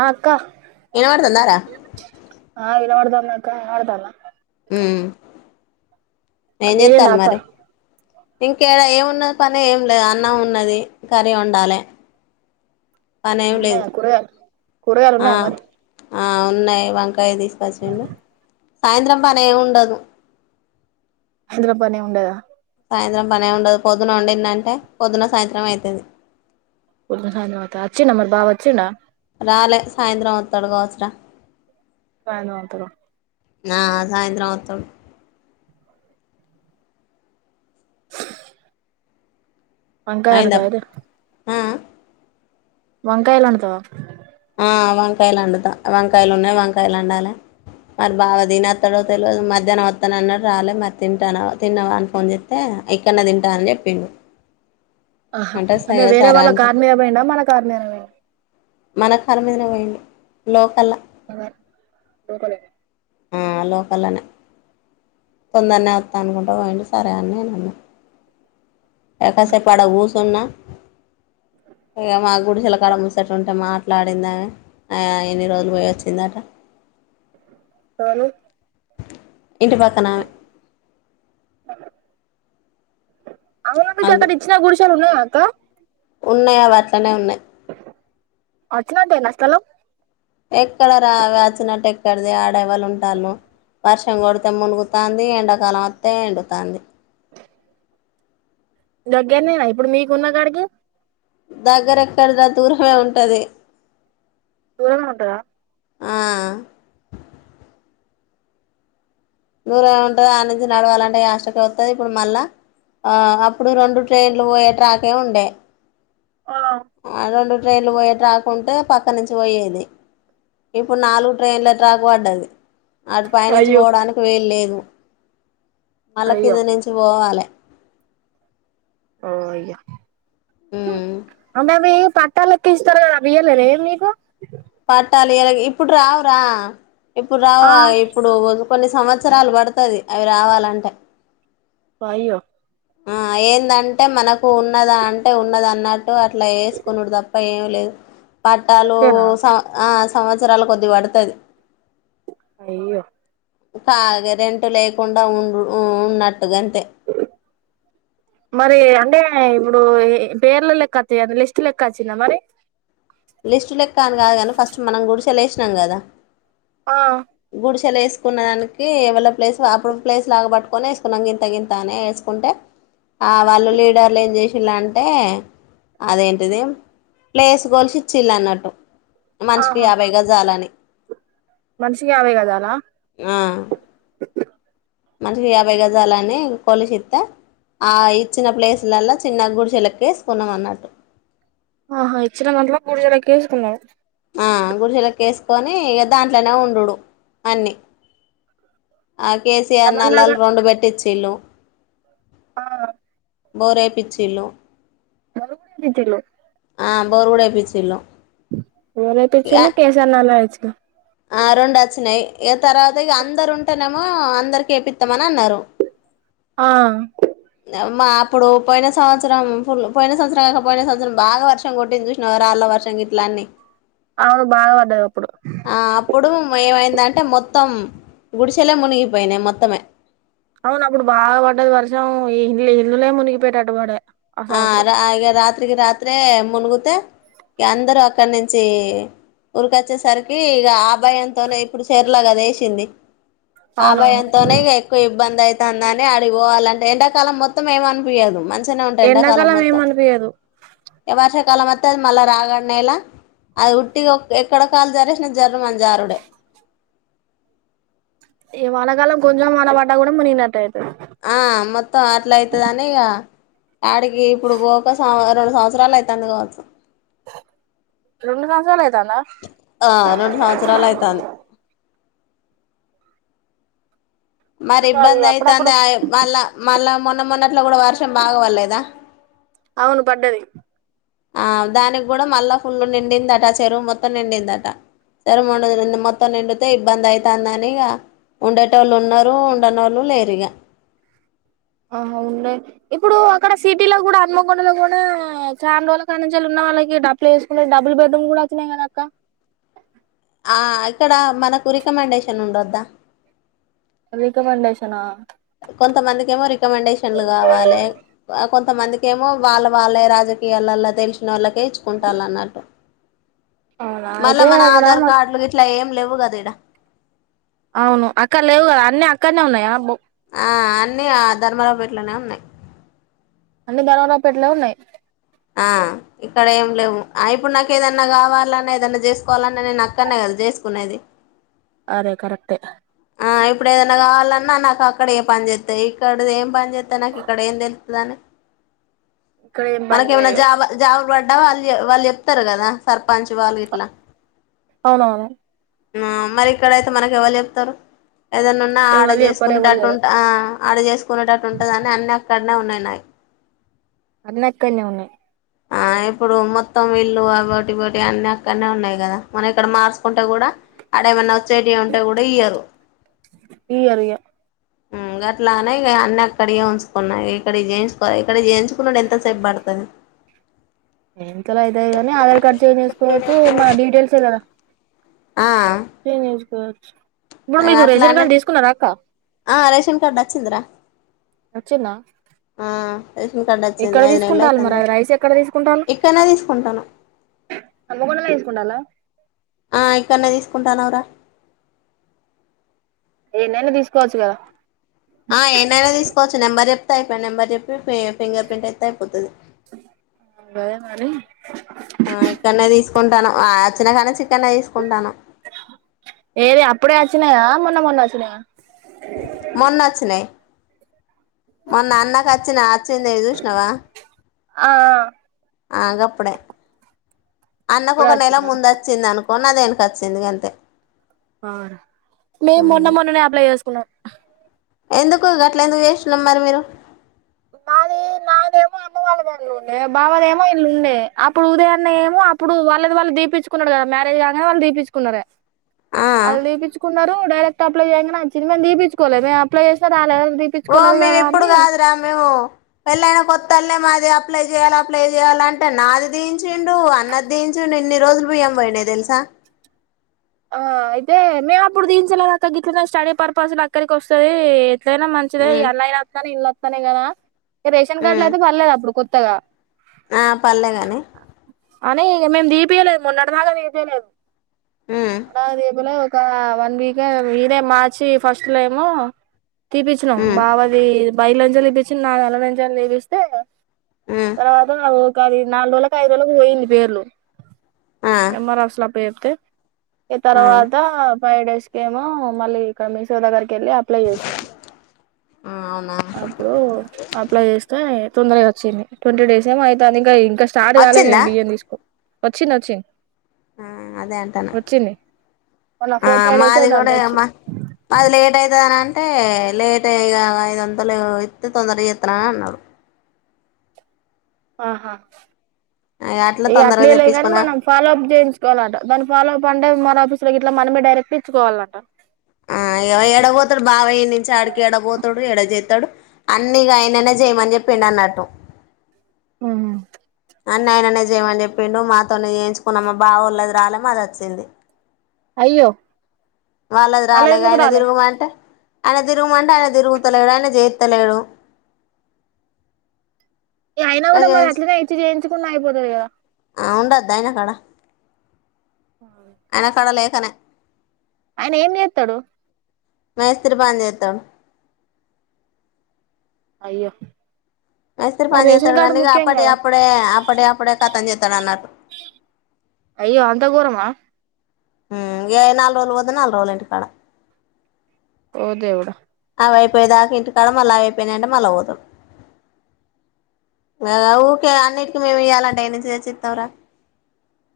ఆ అక్క వినపడుతుందారా ఆ వినపడ్త అక్క అడుతల ఉ ఏం నేనేనా చేస్తాన్లు అక్క మరి ఇంకే ఏం ఉన్నది పని ఏం లేదు అన్నం ఉన్నది కర్రీ వండాలే పని ఏం అండవ లేదు అప్పటివరకు ఆ కూరగాయలున్నాయా మరి ఉన్నాయి వంకాయ తీసుకొచ్చిండు సాయంత్రం పని ఏమి ఉండదు సాయంత్రం పనీ ఏం ఉండదా సాయంత్రం పనే ఉండదు పొద్దున వండింది అంటే పొద్దున్న సాయంత్రం అవుతుంది పొద్దున సాయంత్రం అయితదా అచ్చిడా మరి బవ వచ్చిండా రాలే సాయంత్రం అతడు కావచ్చు రా సాయంత్రం అతడ ఆ సాయంత్రం అత్తడు వంకాయ అయిందా అండుతావా ఇక ఆ ఆ వంకాయలండుతావా ఆ వంకాయలండుత వంకాయలు ఉన్నాయి వంకాయలు వండాల మరి బావ తినస్తాడో తెలియదు మధ్యాహ్నం వస్తాను అన్నాడు రాలేదు మరి తింటాను తిన్నావా అని ఫోన్ చేస్తే ఇక్కన్నే తింటా అని చెప్పిడు ఆహా అంటే వేరే వాళ్ళ చెప్పి కకారు మీద పోయిండా మన కార్ మీద పోయిండా మన కార్ మీదనే పోయిండు లోకల క ఆ లోకలనే తొందరనే వస్తా అనుకుంటా పోయిడి సరే అని నేను అన్నా ఎ కాసేపూ ఆడ కూసున్నా ఇగ మా గుడిసెల కడ కుసునుంటే మాట్లాడింద అమే ఇన్ని రోజులు పోయి వచ్చిందట ఎవరు ఇంటిపాక్కనామె అవునా మీకు అగు అక్కడ ఇచ్చిన గుడిషాలు ఉన్నాయా అక్క ఉన్నాయి అవట్లనే ఉన్నాయి అచినట్టేనా స్థలం ఎక్కడ రా అవి అచ్చినట్టు ఎక్కడిది అక్కడ ఎవరు ఉంటలు వర్షం కొడితే మునుగుతంది ఎండాకాలం వస్తే ఎండుతంది దగ్గరనేనా ఇప్పుడు మీకున్న కాడికి దగ్గరెక్కడదీర దూరమే ఉంటది దూరమే ఉంటదా ఆ దూరమే ఉంటది ఆనించి నడవాలంటే అష్టక వస్తుంది ఇప్పుడు మళ్ళా ఆ అప్పుడు రెండు ట్రైన్లు పోయే ట్రాకే ఉండే ఆ రెండు ట్రైన్లు పోయే ట్రాకుంటే పక్క నుంచి పోయేది ఇప్పుడు నాలుగు ట్రైన్ల ట్రాక్ పడ్డది అటు పైనించి అయ్యో పోవడానికి వేలు లేదు మళ్ళ కింద అయ్యో నుంచి పోవాలి ఓ అయ్యా అే అ పట్టాలకి ఇస్తారు కదా బియలనే మీకు పట్టాలి ఇలాగ ఇప్పుడు రావు రా ఇప్పుడు ఆ రావా ఇప్పుడు కొన్ని సంవత్సరాలు పడుతుంది అవి రావాలంటే వాయ్యో ఆ ఏందంటే మనకు ఉన్నదా అంటే ఉన్నద అన్నట్టు అట్లా వేసుకున్నాడు తప్ప ఏమి లేదు పట్టాలు అంతేనా సం ఆ సంవత్సరాల కొద్ది పడుతది అయ్యో కారెంటు లేకుండా ఉం ఉన్నట్టుగాంతే మరి అంటే ఇప్పుడు పేర్ల లెక్క వచ్చా లిస్ట్ లెక్క వచ్చిందా మరి లిస్టు లెక్క కాని కాదు కానీ ఫస్ట్ మనం గుడిసెలే వసినాం కదా ఆ గుడిసెలు వేసుకున్న దానికి ఏవళ ప్లేస్ అప్పుడు ప్లేస్ లాగా పట్టుకొనే వేసుకున్నాం గింత గింతనే వే కుంటే ఆ వాళ్ళు లీడర్లు ఏం చేసళ అంటే అదేంటిది ప్లేస్ కోలిసి ఇచ్చిళ్ళ అన్నట్టు మనిషికి యాభైగా జాలని మనషికి ఆయావేగ అదాలా మనషి అభైగాజాలాని కోలుషత్తా ఆ ఇచ్చిన ప్లేసులల చిన్న గుడి చిలకిసుకున్నాం అన్నట్టు ఆహా ఇచ్చిన గట్ల పూడిజలేసుకున్నా ఆ గుడి చెెలో కసు కొని దాంట్లోనే ఉండుడు అన్ని ఆ కేసీఆర్ ఎంతమంది దాకా నల్లలు రెండు పెట్టిచ్చ ఇల్ళు ఆ బోర్యి పచ్చిలుు మ కూడాతేలు బొరుగుడయి పపీచ్చిలో వరతే చులో కసా నాలయ రెండు వచ్చినాయి ఏ తర్వాత అందరు ఉంటేనేమో అందరికి ఏపిస్తామని అన్నారు ఆ మా అప్పుడు పోయినవత్సరం పోయిన సంవత్సరం కాకపో పోయిన సంవత్సరం బాగా వర్షం కొట్టింది చూసిన వారు అళ్ళ వర్షం గలన్ని అవును బాగా పడ్డది అప్పుడు ఆ అప్పుడు ఏమైందంటే అంటే మొత్తం గుడిసెలే మునిగిపోయినాయి మొత్తమే అవును అప్పుడు బాగా పడ్డది వర్షం ఈ ఇల్ ఇల్లులే మునిగిపోటేట్టు వాడే ఆ రా రాత్రికి రాత్రే మునుగు అందరు అక్కడ నుంచి ఊరిక వచ్చేసరికి ఇ ఆభాయంతోనే ఇప్పుడు చెర్లాగాద వేసింది అవునవును ఆభాయంతోనే ఎక్కువ ఇబ్బంది అయి అందని అడిపోవాలంటే ఎండాకాలం మొత్తం ఏమ అనిపయించదు మంచిష ఎండాకాలం ఏమనిపయదు వార్షికాల మ మల్ రాగ అడ నలా అది ఉట్టి ఎక్కడ కాళ్లు జరిసినా జర్ర అని జారుడే ఏ వాళకాలం కొంచెం వాళ్లవాట కూడా మునిగనట్టటు అయితే ఆ మొత్తం అట్ల అయితదనిగ ఆడికి ఇప్పుడు ఒక సం రెండు సంవత్సరాలు అవుతుంది కావచ్చు రెండు సంవత్సరాలు అయిదానా ఆ రెండు సంవత్సరాలు అయితాంది మరి ఇబ్బంది అయితుంది మళ్ళా మళ్ళా మ మొన్న మొన్నట్ల కూడా వర్షం బాగ పడలేదా అవును పడ్డది ఆ దానికి కూడా మళ్ళా ఫుల్లు నిండిందట చెరువు మొత్తం నిండిందట చెరువు [unintelligible] మొత్తం నిండితే ఇబ్బందయితాంది అని ఇగ ఉండేటోళ్ళు ఉన్నరు ఉండనోళ్ళు లేరిగా ఆహ ఉన్నయ్ ఇప్పుడు అక్కడ సిటీలో కూడా హన్మకొండలో కూడా చాన్ రోజుల కాడినుంచెలున్న వాళ్ళకి అప్లై చేసుకుంటే డబుల్ బెడ్రూమ్లు కూడా వచ్చినయి కదాక్క ఆ ఇక్కడ మనకు రికమెండేషన్ ఉండొద్దా రిక మండేశనా కొంతమందికేమో రికమెండేషన్లు కావాలే కొంతమందికేమో వాళ్ళ వాళ్ళే రాజకీయ ళ్ళలా తెలిసినోళ్ళకే ఇచ్చుకుంటాళ్ళు అన్నట్టు అవునా మళ్ళా అయితే మన అక్కడ ఆధార్ కార్డులు గిట్లా ఏం లేవు కద ఈడ అవును అక్కడ లేవు కదా అన్నీ అక్కడనే ఉన్నాయా ఆ అన్ని ఆ ధర్మరావుపేటలోనే ఉన్నయి అన్నీ ధర్మరావు పెట్లనే ఉన్నాయి ఆ ఇక్కడ ఏం లేవు ఆ ఇప్పుడు నాకు ఏదన్న కావాలన్నా ఏదన్న చేసుకోవాలన్నా నేను అక్కడనే కదా చేసుకునేది అరే కరెక్టే ఆ ఇప్పుడు ఏదైన్నా కావాలన్నా నాకు అక్కడే పని చేస్తయి ఇక్కడది ఏం పని చేస్త తది నాకు ఇక్కడ ఎం తెల్తదని ఇక్కడ ఏం పని మనకేమన్నా చేయవు జాబ్ జాబ్లు ప అడ వాళ్ళు వాళ్ళు చెప్తరు కదా సర్పంచ్ వాళ్ళు గిట్లా అవునవును ఆ మరి ఇక్కడయితే మనకి ఎవలు చెప్తరు ఏదనున్నా ఆడ ఎవళ్ళు చెప్పరు ఎవళ్ళు చేసుకునేట్టు తెలవదు ఉంటా ఆ ఆడ చేసుకునేటట్టు ఉంటదని అన్ని అక్కడనే ఉన్నయి నాయి అన్ని అక్కడనే ఉన్నయి ఆ ఇప్పుడు మొత్తం ఇల్లు ఆవోటి ఇవోటి అన్ని అక్కడనే ఉన్నయి కదా మనం ఇక్కడ మార్చుకుంటే కూడా అడేమన్న వచ్చేటియి ఉంటే కూడా ఇయ్యరు ఇయ్యరు ఇగ [inaudible] అట్లనే ఇగ అన్ని అక్కడియే ఉంచుకున్న ఇక్కడ చేయించుకో ఇక్కడ చేయించుకునుడు ఎంతసేపు పడుతది ఎంతలయితయి గాని ఆధార్ కార్డ్ చేంజ్ చేసుకోవచ్చు నా డీటెయిల్సే కదా ఆ చేంజ్ చేసుకోవచ్చు ఇప్పుడు ఇగ మీకు రేషన్ అట్లానే కార్డు తీసుకున్నరా అక్క ఆ రేషన్ కార్డు వచ్చిందిరా వచ్చిందా ఆ రేషన్ కార్డ్ ఎక్కడ వచ్చింది ఐదు నెలలు తీసుకుంటాలు అవుతుంది మరి కావచ్చు రైస్ ఇక్కడ్నే తీసుకుంటాన్నం హన్మకొండలనే తీసుకుంటాళ్ళ ఆ ఇక్కడ్నే తీసుకుంటాన్నమురా ఏడనైనా తీసుకోవచ్చు కదా ఆ ఏడనైన తీసుకోవచ్చు నెంబర్ చెప్తే అయిపాయే నెంబర్ చెప్పి ఫింగర్ ప్రింట్ ఎత్తే అయిపోతది సరే మరి ఇక్కడనే కుంటాను ఆ వచ్చిన కానీ చికెన్ తీసుకుంటాన్నం ఏది అప్పుడే వచ్చినాయా మొన్న మొన్న ఒచ్చినయా మొన్నొచ్చినయి మొన్న అన్నకొచ్చినయి అ చ్చింది చూస్నవా ఆ ఆ గప్పుడే అన్నకు అప్పుడే ఒక నెల వచ్చిందా ముందొచ్చింది అనుకో మొన్న దీనికి వచ్చింది గంతే ఆ రా మేము మొన్న మొన్ననే అప్లై చేసుకున్నాం ఎందుకు గట్ల ఎందుకు చేశ్నవ్ మరి మీరు నాది నాదేమో అమ్మ బావదేమో ఇల్లు ఉండే అప్పుడు ఉదయాన్నే ఏమో అప్పుడు వాళ్ళది వాళ్ళు దీపించుకున్నాడు. కదా మ్యారే పెళ్లి గంగానే వాళ్ళు దీపించకున్నారా ఆ వాళ్ళు దీపించుకున్నారు. డైరెక్ట్ అప్లై చేయంగానే అచ్చింది. మేము దీపించుకోలే మేము అప్లై చేసినా రాలే ఓ మేము ఇప్పుడు కాదు రా మేము పేళ్ళైనా కొత్తల్నే మాది అప్లై చేయాలి అప్లై చేయాల అంటే నాది తీన్ చ్చిండు అన్న దీయించుడు ఇన్ని రోజులు బియ్యం పోయానాయి తెలుసా ఆ అయితే మేము అప్పుడు దించయలే ద అక్క గిట్లనే స్టడీ పర్పస్ లో అక్కరికి వస్తది. అయినా మంచిదే ఈ ఉమ్ అన్లై నా అత్తనయీ ఎండ్ల అత్తన్నాయి గదా రేషన్ ఉమ్ కార్డ్లకుయితే పర్లేదు అప్పుడు కొత్ త్తగా ఆ పర్లేగాని అని ఇక మేము దీపియ్యలేదు మొన్నటి దాకా దీపియ్యలేదు ఉమ్ [unintelligible] క వన్ వీక్ ఏ ఇదే మార్చి ఫస్ట్ లో ఏమో తీపిచ్చినాం ఉమ్ బావది బయలంచలి తీపిచ్చినాం నాది ఆన్లనుంచి తీపిస్తే ఉమ్ తర్వాత ఒక అది నాలుగు రోజులకో ఐదు రోజులకో పోయింది పేర్లు ఆ ఎమ్ ర్ ఓ ఆఫీసు ల అప్పజెప్తే ఇగ ఆ తర్వాత ఫైవ్ డేస్ కేమో మళ్ళీ ఇక్కడ మీసేవ దగ్గరికి కేళ్ళి అప్లై ఎసినాం ఆ అవునా అప్పుడు అప్లై ఆస్తే తొందరగా వచ్చింది. ట్వంటీ డేస్ ఏమోవుతుంది ఇంకా ఇంకా స్టార్ట్ కాలే వచ్చిందా మేము బియ్యం తీసుకో వచ్చింది వచ్చింద్. ఆ అదేన్ తన్నా మొన్న ఫోర్ ఆ ఫైవ్ డేస్ మాది అయితాంది కూడా వచ్చి అమ్మ మాది లేట్ అయిత్ నన్ అంటే లేట్ ఏ ఐదు వందలు ఇత్తె తొందరగా ఎత్త అన్నారు ఆహా అట్లా ఇగ ఆ తొందరగా అట్లేలే కాని తెప్పించుకున్నా మనం ఫాలో అప్ చేయించుకోవాలట దాని ఫాలో అప్ అంటే ఎమ్ ర్ ఓ ఆఫీస్ లో గిట్లా మనమే డైరేక్ట్ ఇచ్చుకోవాలంట ఆ ఎడ వోతాడు బావ ఇడి నుంచి ఆడికి ఎడ వోతాడు ఎడ చేతడు. అన్నీగాయననే చేయమని చెప్పిండు అన్నట్టు ఉమ్ అన్ని ఆయననే చేయమని చెప్పిండు మాతోనేయించుకున్నామా బావోలాది రాలే మాది వచ్చింది. అయ్యో వాళ్ళది మళ్ళ రాలే ఎందుకు ఆయన తిరుగుమాంటే ఆయన తిరుగుమంటే ఆయన తిరుగుతలడు ఆయన జైత్తలేడు ఇగ అయినా కూడా మరి అట్లనే ఇచ్చి చేయించుకున్నా అయిపోతది గదా ఆ ఉండద్దా అయన కాడ ఆయనకాడ లేఖనే ఆయన ఏం జెత్తడు. మేస్తిరి పని జెత్తడు. అయ్యో మేస్త్రి మరి పని రేషన్ జెత్తడు కార్డు కానీ ఇక ముఖ్యం అప్పటి కదా అప్పుడే అప్పటి అప్పుడే కతం జెత్తడు. అన్నట్టు అయ్యో అంత గోరమా మ్ ఏ నాలుగు రోజులు పోతే నాలుగు రోజులు ఇంటి కాడ ఓ దేవుడా అ అయిపోయే దాకా ఇంటికాడ మళ్ళా అయిపోయినాంటే మళ్ళీ పోతాడు. ఆ ఊకే అన్నిటికిీ మేము ఇయ్యాలంటే ఎన్నుంచి తెచ్చితం రా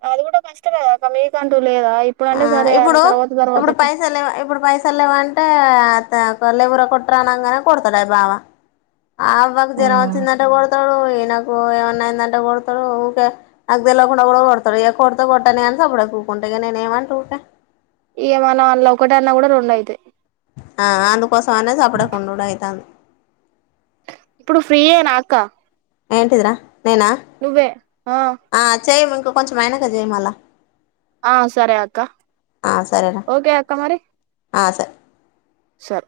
అది కూడా కష్టం ఏ కదా మీక అంటూ లేదా ఆ ఇప్పుడుంటే సరే అని తర్వాత తర్వాత ఎట్లా తెలవంటే తే లేవురా కొట్టురానంగానే కొడతాడు బావ అవ్వ కు జరం అచ్చిదంటే కొడతడు. నాకు ఏమన్నాయిందంటే కొడతాడు. ఊకే నాకు తెలికుండా కూడా కొడతాడు కొడత కొట్టని అని సప్పడే ఉక్ కుంటగానేనే ఏమంటూట ఇగ మనం అన్ల ఒకట అన్నా కూడా రెండు అయితయి ఆ అందుకోసం అనే చపడకుండు అయితది ఇప్పుడు ఫ్రీ యేనా అక్క ఏంటిదరా నేనా ఆ చై మ ఇక కొంచెం అయినాకా చెయ్ మల్ల ఆ సరే అక్క సరేరా ఓకే అక్క మరి ఆ సార్ సార్